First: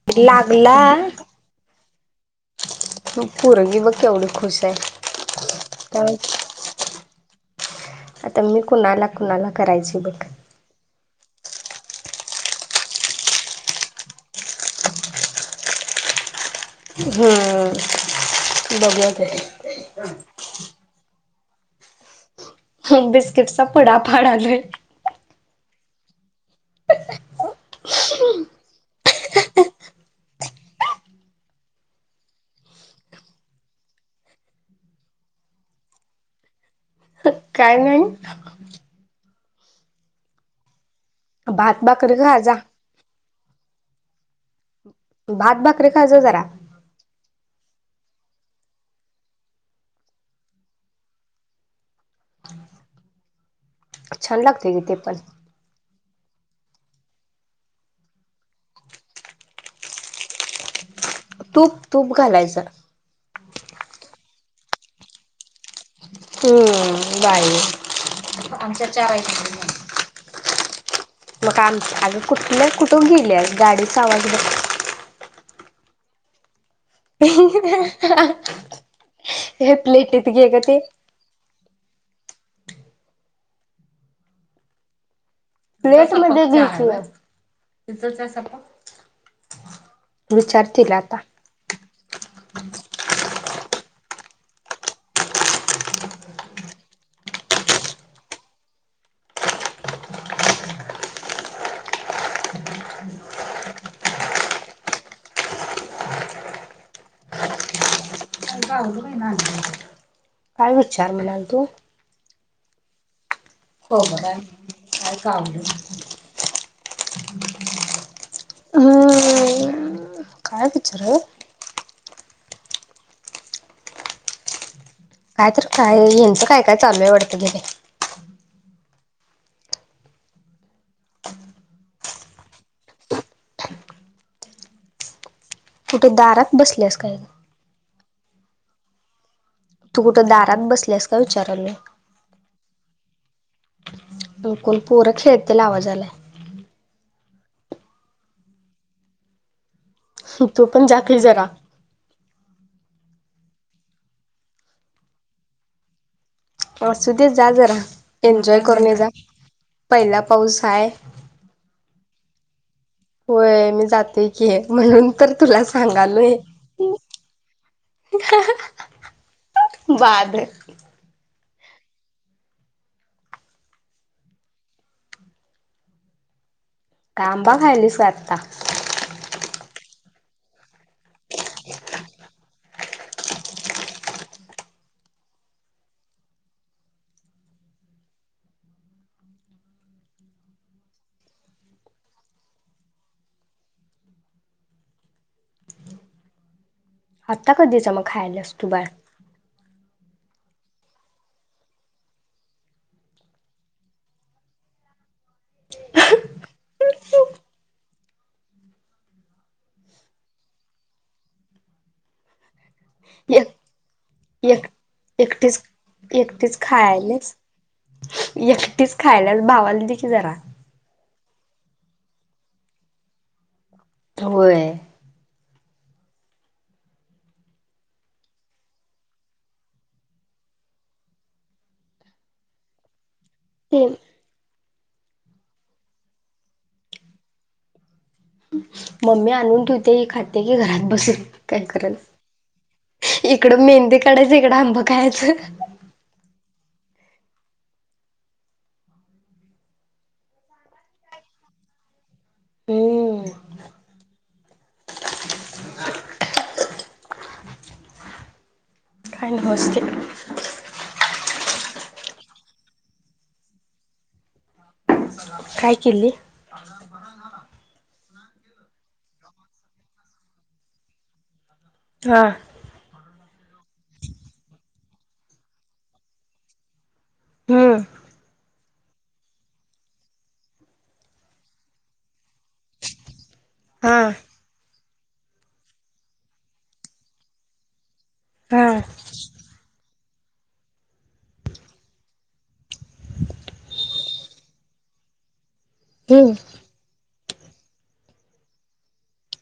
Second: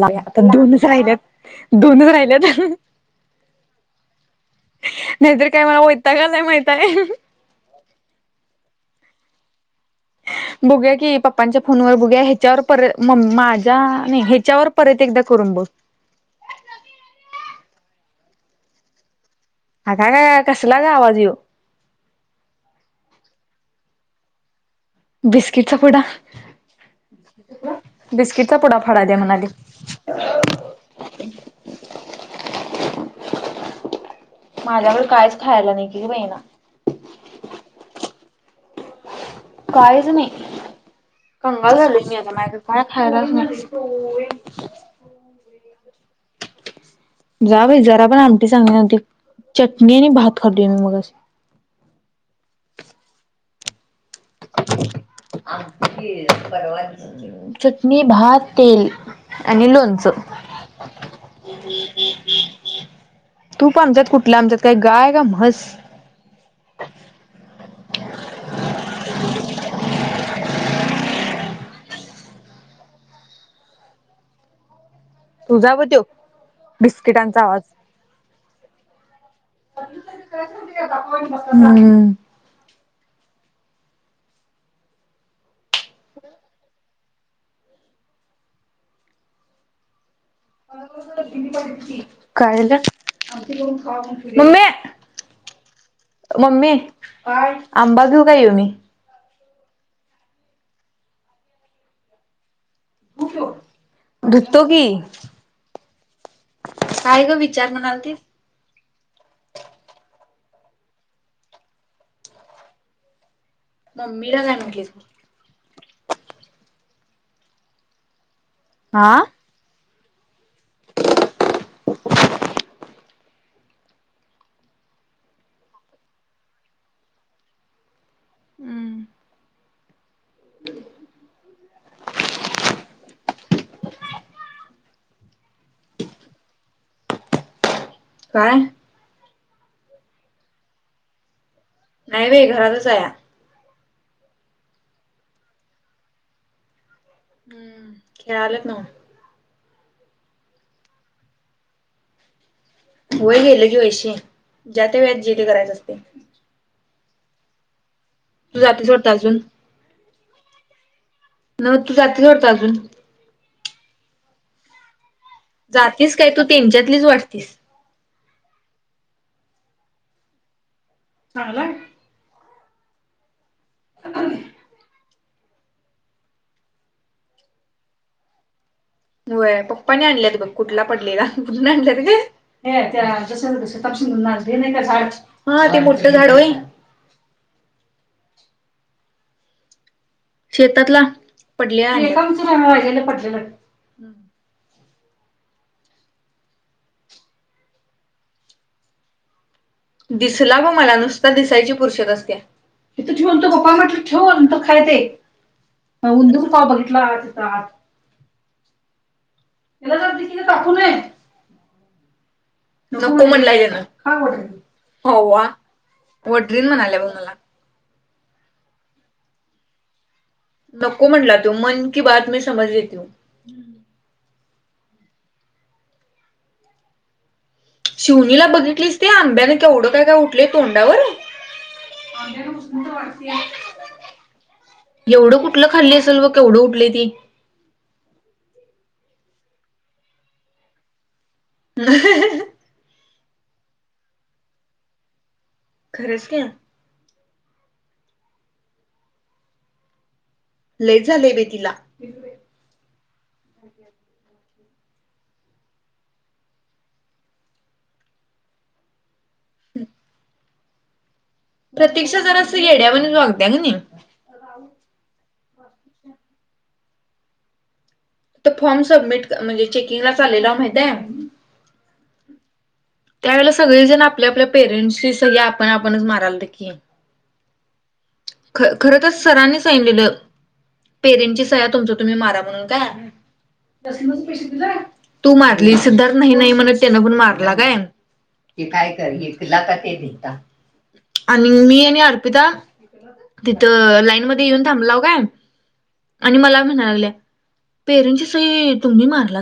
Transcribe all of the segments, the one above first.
नाही आता लागला धूनच राहिल्यात धून राहिल ह फु फु रंगीत. नाहीतर काय मला वैताग त्यामुळे आला माहित आहे कां? आता मी कुणाला कुणाला करायची बघ. बघुया की पप्पांच्या फोनवर बघुया ह्याच्यावर परत मम माझ्या नाही ह्याच्यावर परत एकदा करून बघ. हम्म बघूया की. आग आग गं ये कसलं गं आवाज ह्यो. बिस्किटचा पुडा फाडायलो. बिस्किटचा पुडा. बिस्किटचा पुडा फाडा द्या म्हणाले. माझ्या कडे काहीच खायला नाही की गं मैना. काय नाही. काहीच नाही कंगाल भात झालो भाकरी की माया खाजा कडे काय नाय. खर ना [unintelligible] भात भाकरी खा जा जरा. जा बाई जरा पण आमटी चांगली नव्हती चटणी नी भात खाते मी मग छान लागते की ते पण आमटी केली परवाच. चटणी, भात, तेल आणि लोणचं. तूप तूप घालायचं तूप आमच्यात कुठल् आमच्यात काही गाय का म्हस हम्म बाई आमच्यात चार आहेत. मग आमच कुठले कुठून गेले गाडीचा आवाज बघ. तू जावं देव. घेतलोय की घे गं ते. हम्म. प्लेट मध्ये जेव की गं. विचारतील आता काय म्हणता, मम्मे मम्मी काय आंबा घेऊ का ह्यो मी. धुतो की. काय ग विचार म्हणाल ती. काय विचार म्हणाल तू. हो मला. मम्मीला काय म्हटलीस का ह [unintelligible] हा. काय कचरा ये. काय तर काय यांचं काय काय चालू आहे वाटतं मधे हम्म. कुठे दारात बसलेस काय गं? काय? तू कुठं दारात बसलेस काय विचाराले. नाय बाई घरातच हाया. डोकूल पोर खेेळतील आवाज आलाय हम्म खेळालेत नव्ह कुतो पण जातील जरा व्हय गेलं की वैशी ज्याते वेळेत जि पे करायच असतय. असू दे जा जरा एन्जॉय करून जातीस ये जा वाटतं अजून पहिला पाऊस हाय नव्ह तू जातेस वाटतं अजून होय मी जाते की म्हणून तर तुला जातीस काय सांगालोय. तू त्यांच्यातलीच वाटतीस. बाद चांगलाय [unintelligible] काय आंबा खायलीस व्हय आता होय पप्पानीं आणल्यात बघ कुठला पडलेला कुठून आणल्यात ग हे त्या जस [unintelligible] ते नाय का झाड हा ते मोठं झाड होय. शेतातला पडलेला [unintelligible] आत्ता कधीचा म खायल्यास तू बाय दिसला ग मला नुसता दिसायची पुरसत असत्या इथं ठेव अनं पामटलं ठेव आणि तूं खाय ते उंदूूकं पाव बघितला तित आत तिला जर दिसली तरी कापु नय एक म्हणलाय त्यानं. का वाटलं? एक होवा एकटीच एकटीच वडरीन म्हणाल्या बघ मला. खायालेस एकटीच खायालेस भावाल दे की जरा नको म्हणला त्यो मन की बात मी समज लेती हू हम्म होय. शिवणीला बघितलीस ते आंब्याने केवढं काय काय उठलंय तोंडावर आंब्यान उष्णता वाढते. तेन एवढं कुठलं खाल्ली असेल बघ केवढं उठलय ते मम्मी आणून ठेवते ही खाते की घरात बसून काय करल. इकडं मेहंदी काढायचं इकडं आंबं खायचं. खरंच क्या लयच झालय बय तिला हम्म मोस्कित प्रतीक्षा जरासं येड्यावानीच वागत्या क नीं - काय केली? आजार बरा झाला. तर फॉर्म सबमिट म्हणजे चेकिंगला चाललेला माहित हाय हा त्यावेेळेला सगळेजण आपल्या आपल्या पेरेंट्सची सही आपण आपणच मारालतो की हम्म ख खर त सरांनी सांगितलेलं पेरेंटची सया तुमच्या तुम्ही मारा म्हणून काय हा तू मारली सिद्धार्थ नाही नाही म्हणत त्यानं पण मारला काय ते हा काय करली तिलाता ते दिता आणि मी आणि अर्पिता. तिथ लाईन मध्ये येऊन थांबला काय हम्म आणि मला पेरची सई तुम्ही मारला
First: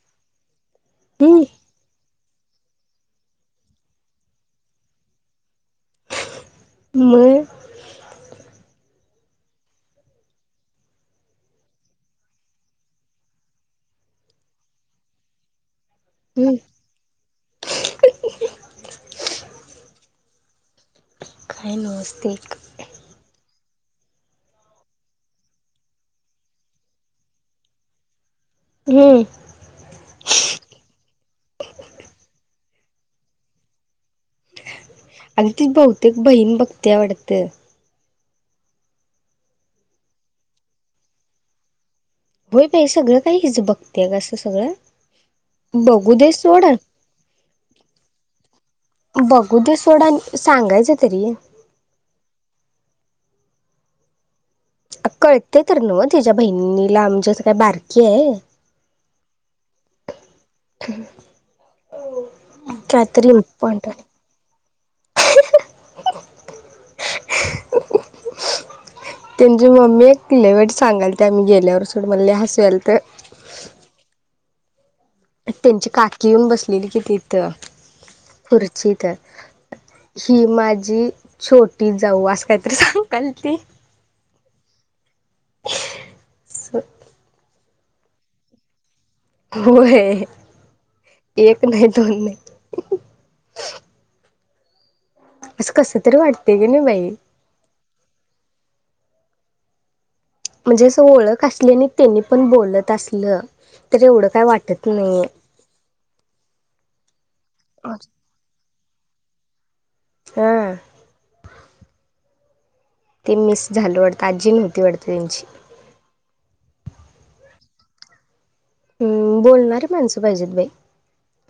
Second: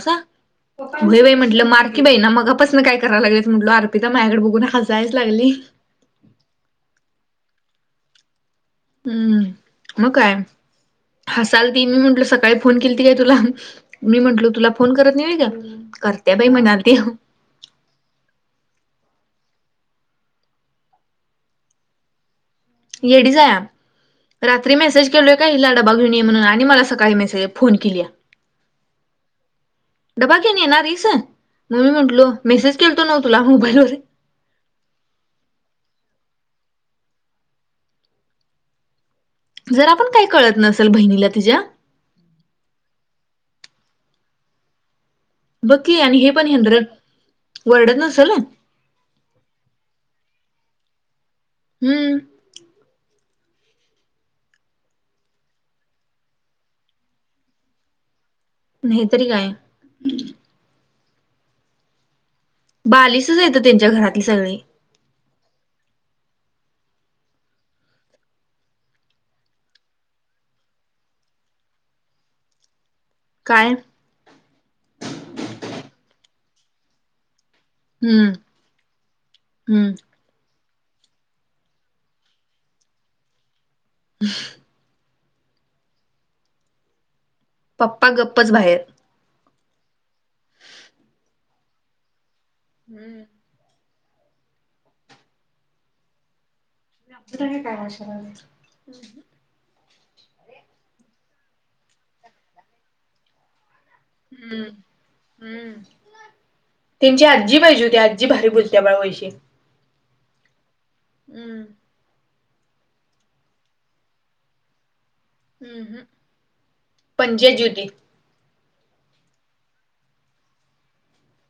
म्हटलं हम्म मार की बई ना मगापसून काय कराय लागेल म्हटो अर्पिता माझ्याकडे बघून हसायला लागली. मग. हम्म मग काय हसाल त मी म्हंटल सकाळी फोन केली त काय तुला. मी म्हंटलो तुला फोन करत नाही का करत्या बाई हम्म म्हणाल ते. [inaudible] काय नमस्ते. येडीच्या रात्री मेसेज केलोय का हिला डबा घेऊण ये म्हणून आणि मला सकाळी मेसेज फोन केली आहे. हम्म डबा घेऊन येणारिस म्हणून म्हटलो मेसेज केलतो नाव तुला मोबाईल वर. अग ती बहुतेक बहीण बघतिया वाटत? जरा पण काय कळत नसेल बहिणीला तिच्या. होय बाई सगळं काही हिच बघतेय कासं सगळं. बघ की बघू आणि हे दे पण सोड हेंदर वरडत नसेल. बघुदे सोडा आण सांगायच तरी. हम्म कळते तर नव तिच्या बहिणीला आमच्या असं काय बारकीय. नाही तरी काय [unintelligible] काहीतरी बालीसच आहेत त्यांच्या इम्पॉर्टंट घरातली सगळे. [inaudible] त्यांची मम्मी एक लय वाईट सांगाल त्या आम्ही गेल्यावर सोडं मला लय हसू यायलत. काय? त्यांची काकी येऊन बसलेली कि तिथ हम्म खुर्चीत. हम्म ही माझी छोटी जाऊ आस काहीतरी सांगयाल ती. [unintelligible] पप्पा गप्पच बाहेर. होय. एक नाही दोन नाही. हम्म. असं कसं तरी वाटतेय की नाही बाई. हे काय तमाशा लावलय. म्हणजे असं ओळख असली आणि त्यांनी पण बोलत असलं तर एवढं काय वाटत नाही. हम्म त्यांची आजी पाहिजे होती आजी भारी बोलत्या बा वैशी. हा. हम्म. ते मिस झाल वाटतं आजी नव्हती वाटते त्यांची. हम पणजी आज्जी होती. हम् बोलणारी माणसं पाहिजेत बाई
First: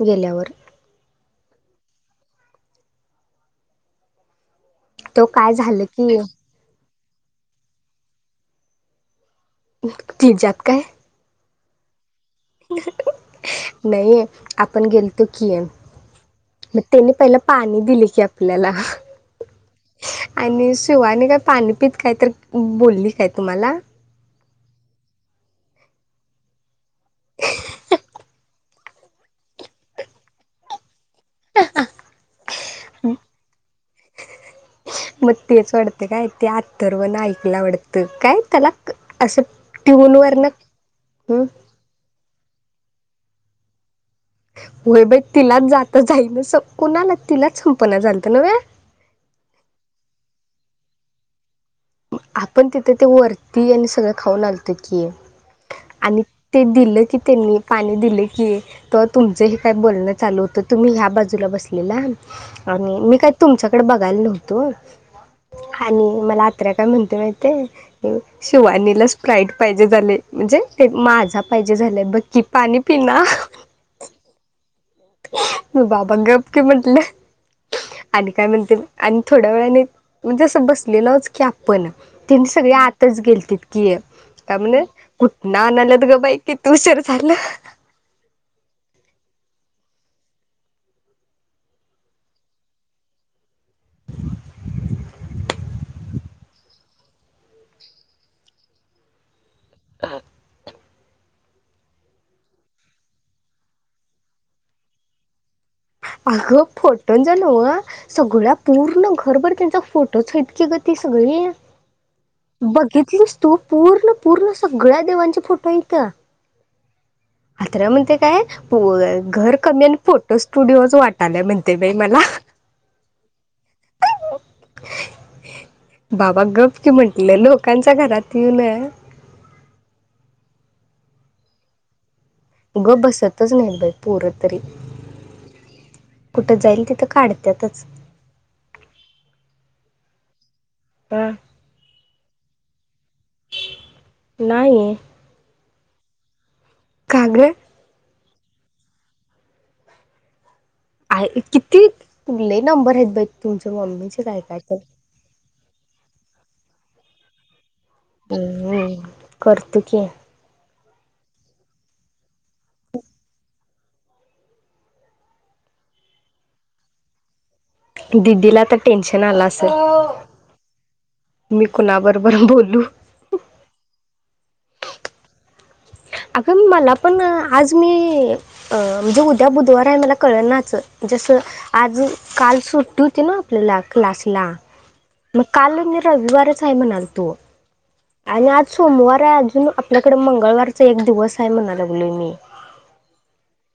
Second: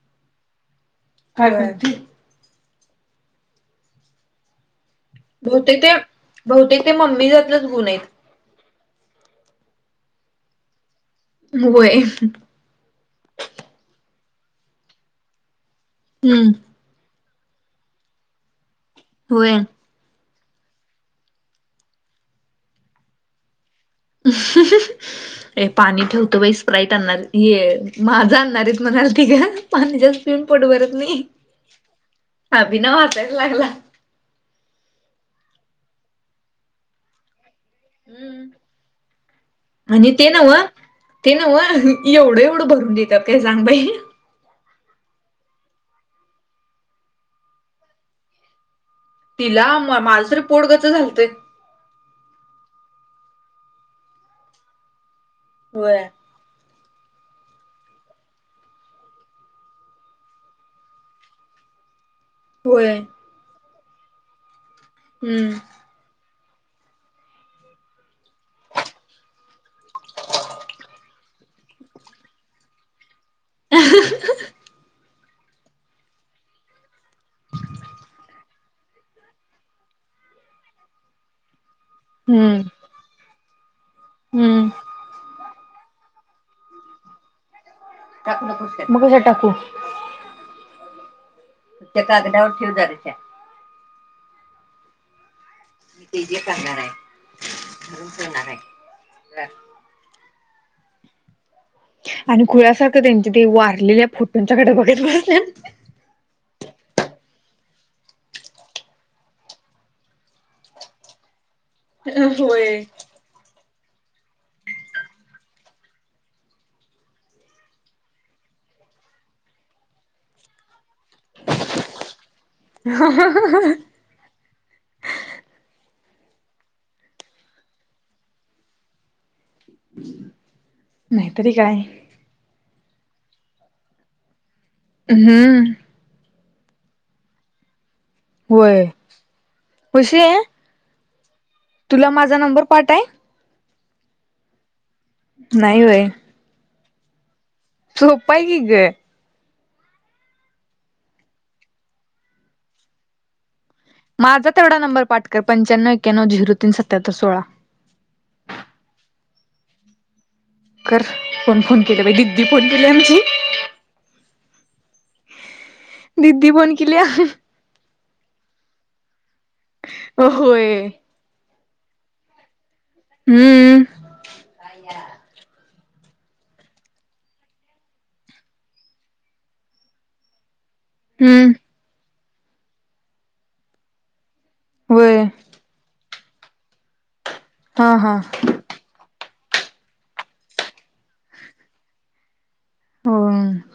गेल्यावर. काय बाया ती. तो काय बहुतेक झालं ते की बहुतेक ते मम्मी जातलंच गुण आहेत. हम तिच्यात काय? होय. नाही आपण गेलतो की. हम्म. म तेनी पहिला पाणी दिले की आपल्याला. होय. आणि शिवानी काय पाणी पित काय तर बोलली काय तुम्हाला? [unintelligible] ए पाणी ठेवतो बाई स्प्राईट आणणार ये माझा आणणारेत म्हणालती ग. पाणी जास्त पिऊन पोट भरत नाही अभिनव हसायला लागला. मग ते सोडते काय ते अर्थव न ऐकला वाडत. तर काय हम्म. त्याला असं आणि ट्यून ते वर न नव्ह ते हम. नव्ह एवढं एवढं भरून देतात काय सांगबाई. होय बाई तिलाच जात जाईन स कोणाला तिलाच संपणा झालत न्हवे? तिला म माझ तरी पोट गच झालतंय. म आपण तिथं ते वरती आणि सगळं खाऊन आलतो की. होय. आणि ते दिलं की त्यांनी पाणी दिलं की. तवा तुमचं हे काय बोलणं चालू होतं तुम्ही ह्या बाजूला बसलेला. होय आणि मी काही तुमच्याकडे बघायला नव्हतो. हम्म. आणि मला अथऱ्या काय म्हणते माहितीये शिवानीला स्प्राईट पाहिजे झाले म्हणजे ते माझा पाहिजे झालंय बघकी पाणी पिना. [inaudible] मग बाबा गप की म्हटलं आणि काय म्हणते आणि थोड्या वेळाने म्हणजे असं बसलेलोच की आपण तेनी हम्म सगळी आतच गेलतीत. की काय म्हणे हम्म कुठन आणायल्यात ग बाई किती उशर झालं. मग कशात टाकू. त्या कागदा्यावर ठेव दारीच्या. मी ते जे करणार आहे रूम करणार आहे. हा. आणि खुळ्यासारखं त्यांचे ते वारलेल्या फोटोंच्याकडे बघत बसल्यात. अगं फोटोंच्या न्हव. सगळ्या पूर्ण घरभर त्यांचा फोटोच हायतकी ग ती सगळी. होय. बघितलीस तू पूर्ण पूर्ण सगळ्या देवांचे फोटो हाईत. अथऱ्या म्हणतय काय घर कमी आणि फोटो स्टुडिओच वाट [inaudible] बाबा गप की म्हटल लोकांच्या घरात येऊन. नाहीतरी काय? गप बसतच नाही बाई पोर तरी. हम्म. कुठं जाईल तिथं काढत्यातच. होय पशे हा. तुला माझा नंबर पाठाय? नाही. नाही होय. का ग? सोपा हाय की ग. आहे किती लय नंबर आहेत बाई तुमच्या मम्मी. माझा तेवढा नंबर पाठ कर पंच्याण्णव एक्याण्णव झिररो तीन सत्यात्तर सोळा. हम करतो की. कर कोण फोन केला बाई दीदी फोन केले आमची. दिदी फोण केल्या. दिदीला आता टेन्शन आल असलं. होय. मी कुणाबरोबर बोलू. हम्म. अगं मला पण आज मी अ म्हणजे उद्या बुधवार आहे मला कळनाचं. जसं हम्म आज काल सुट्टी होती ना आपल्याला क्लासला. होय मग काल मी रविवारच आहे म्हणाल तो. हा हा. आणि आज सोमवार आहे अजून आपल्याकडे मंगळवारचा एक दिवस आहे म्हणाय लागलो मी.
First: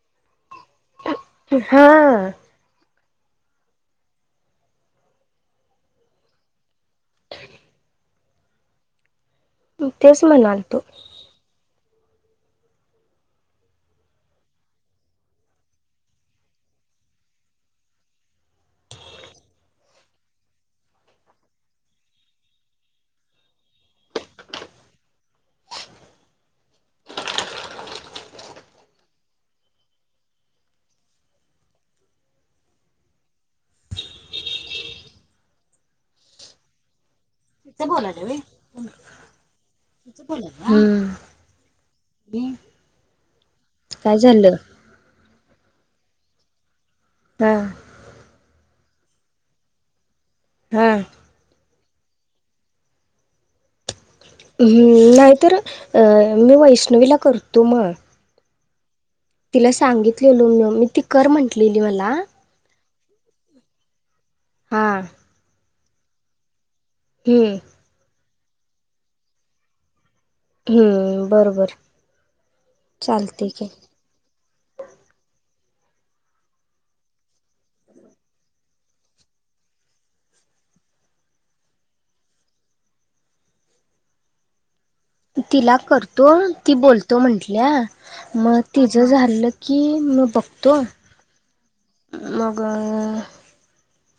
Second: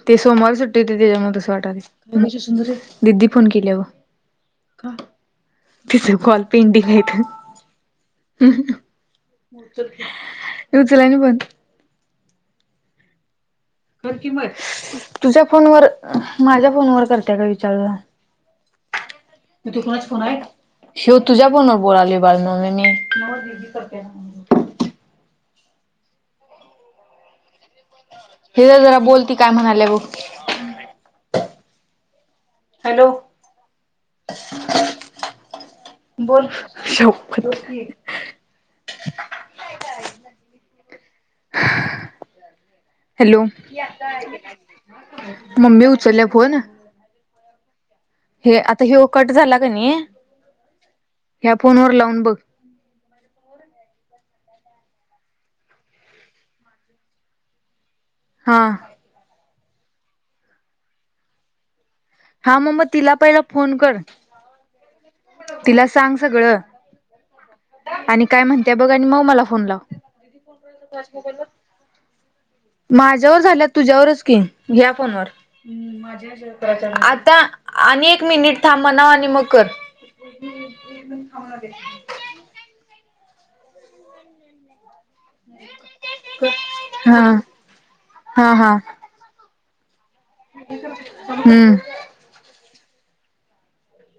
ते सोमवारी सुट्टी होते त्याच्यामुळे तसं हा वाटायला. दिदी फोन केले बघ. तिच कॉल पेंडिंग आहेथ हम्म. तेच म्हणाल तो उचलना बघ. तुझ्या फोनवर माझ्या फोनवर करतेय का विचार जरा. मग ह्यो तुझा फोनवर बोलायलो बाळ मम्मे मी. हे जरा बोल ती काय म्हणाल्या बघ. हॅलो. शप्पथ. हम्म. हॅलो काय झालं मम्मी उचलल्या फोन. हा. हे आता ह्यो कट झाला का नाही. हा. ह्या फोनवर लावून बघ. हम नाही तर अ मी वैष्णवीला करतो मग. हा. तिला सांगितलेल मी ती कर म्हंटलेली मला. हा मम्मा तिला पहिला फोन कर. हा. तिला सांग सगळं. हम्म. आणि काय म्हणत्या बघ आणि मग मला फोन लाव. हम्म बरोबर. माझ्यावर चालते झाल्या की तुझ्यावरच कि या फोनवर. आता आणि एक मिनिट थांब म्हणाव आणि मग कर. [inaudible] तिला करतो ती बोलतो हा म्हटल्या मग तिजा. ज झालं की म बं हूं! मगं अ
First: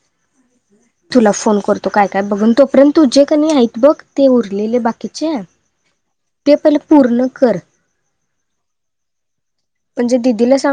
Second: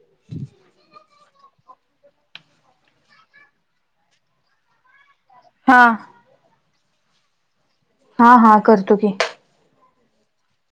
[inaudible] तुला फोन करतो काय, काय बघून तोपर्यंत तुझे कणी आहेत बघ. ते उरलेले बाकीचे. हा! ते पहिले पूर्ण कर. हा हा करतो की. म्हणजे दिदीला सां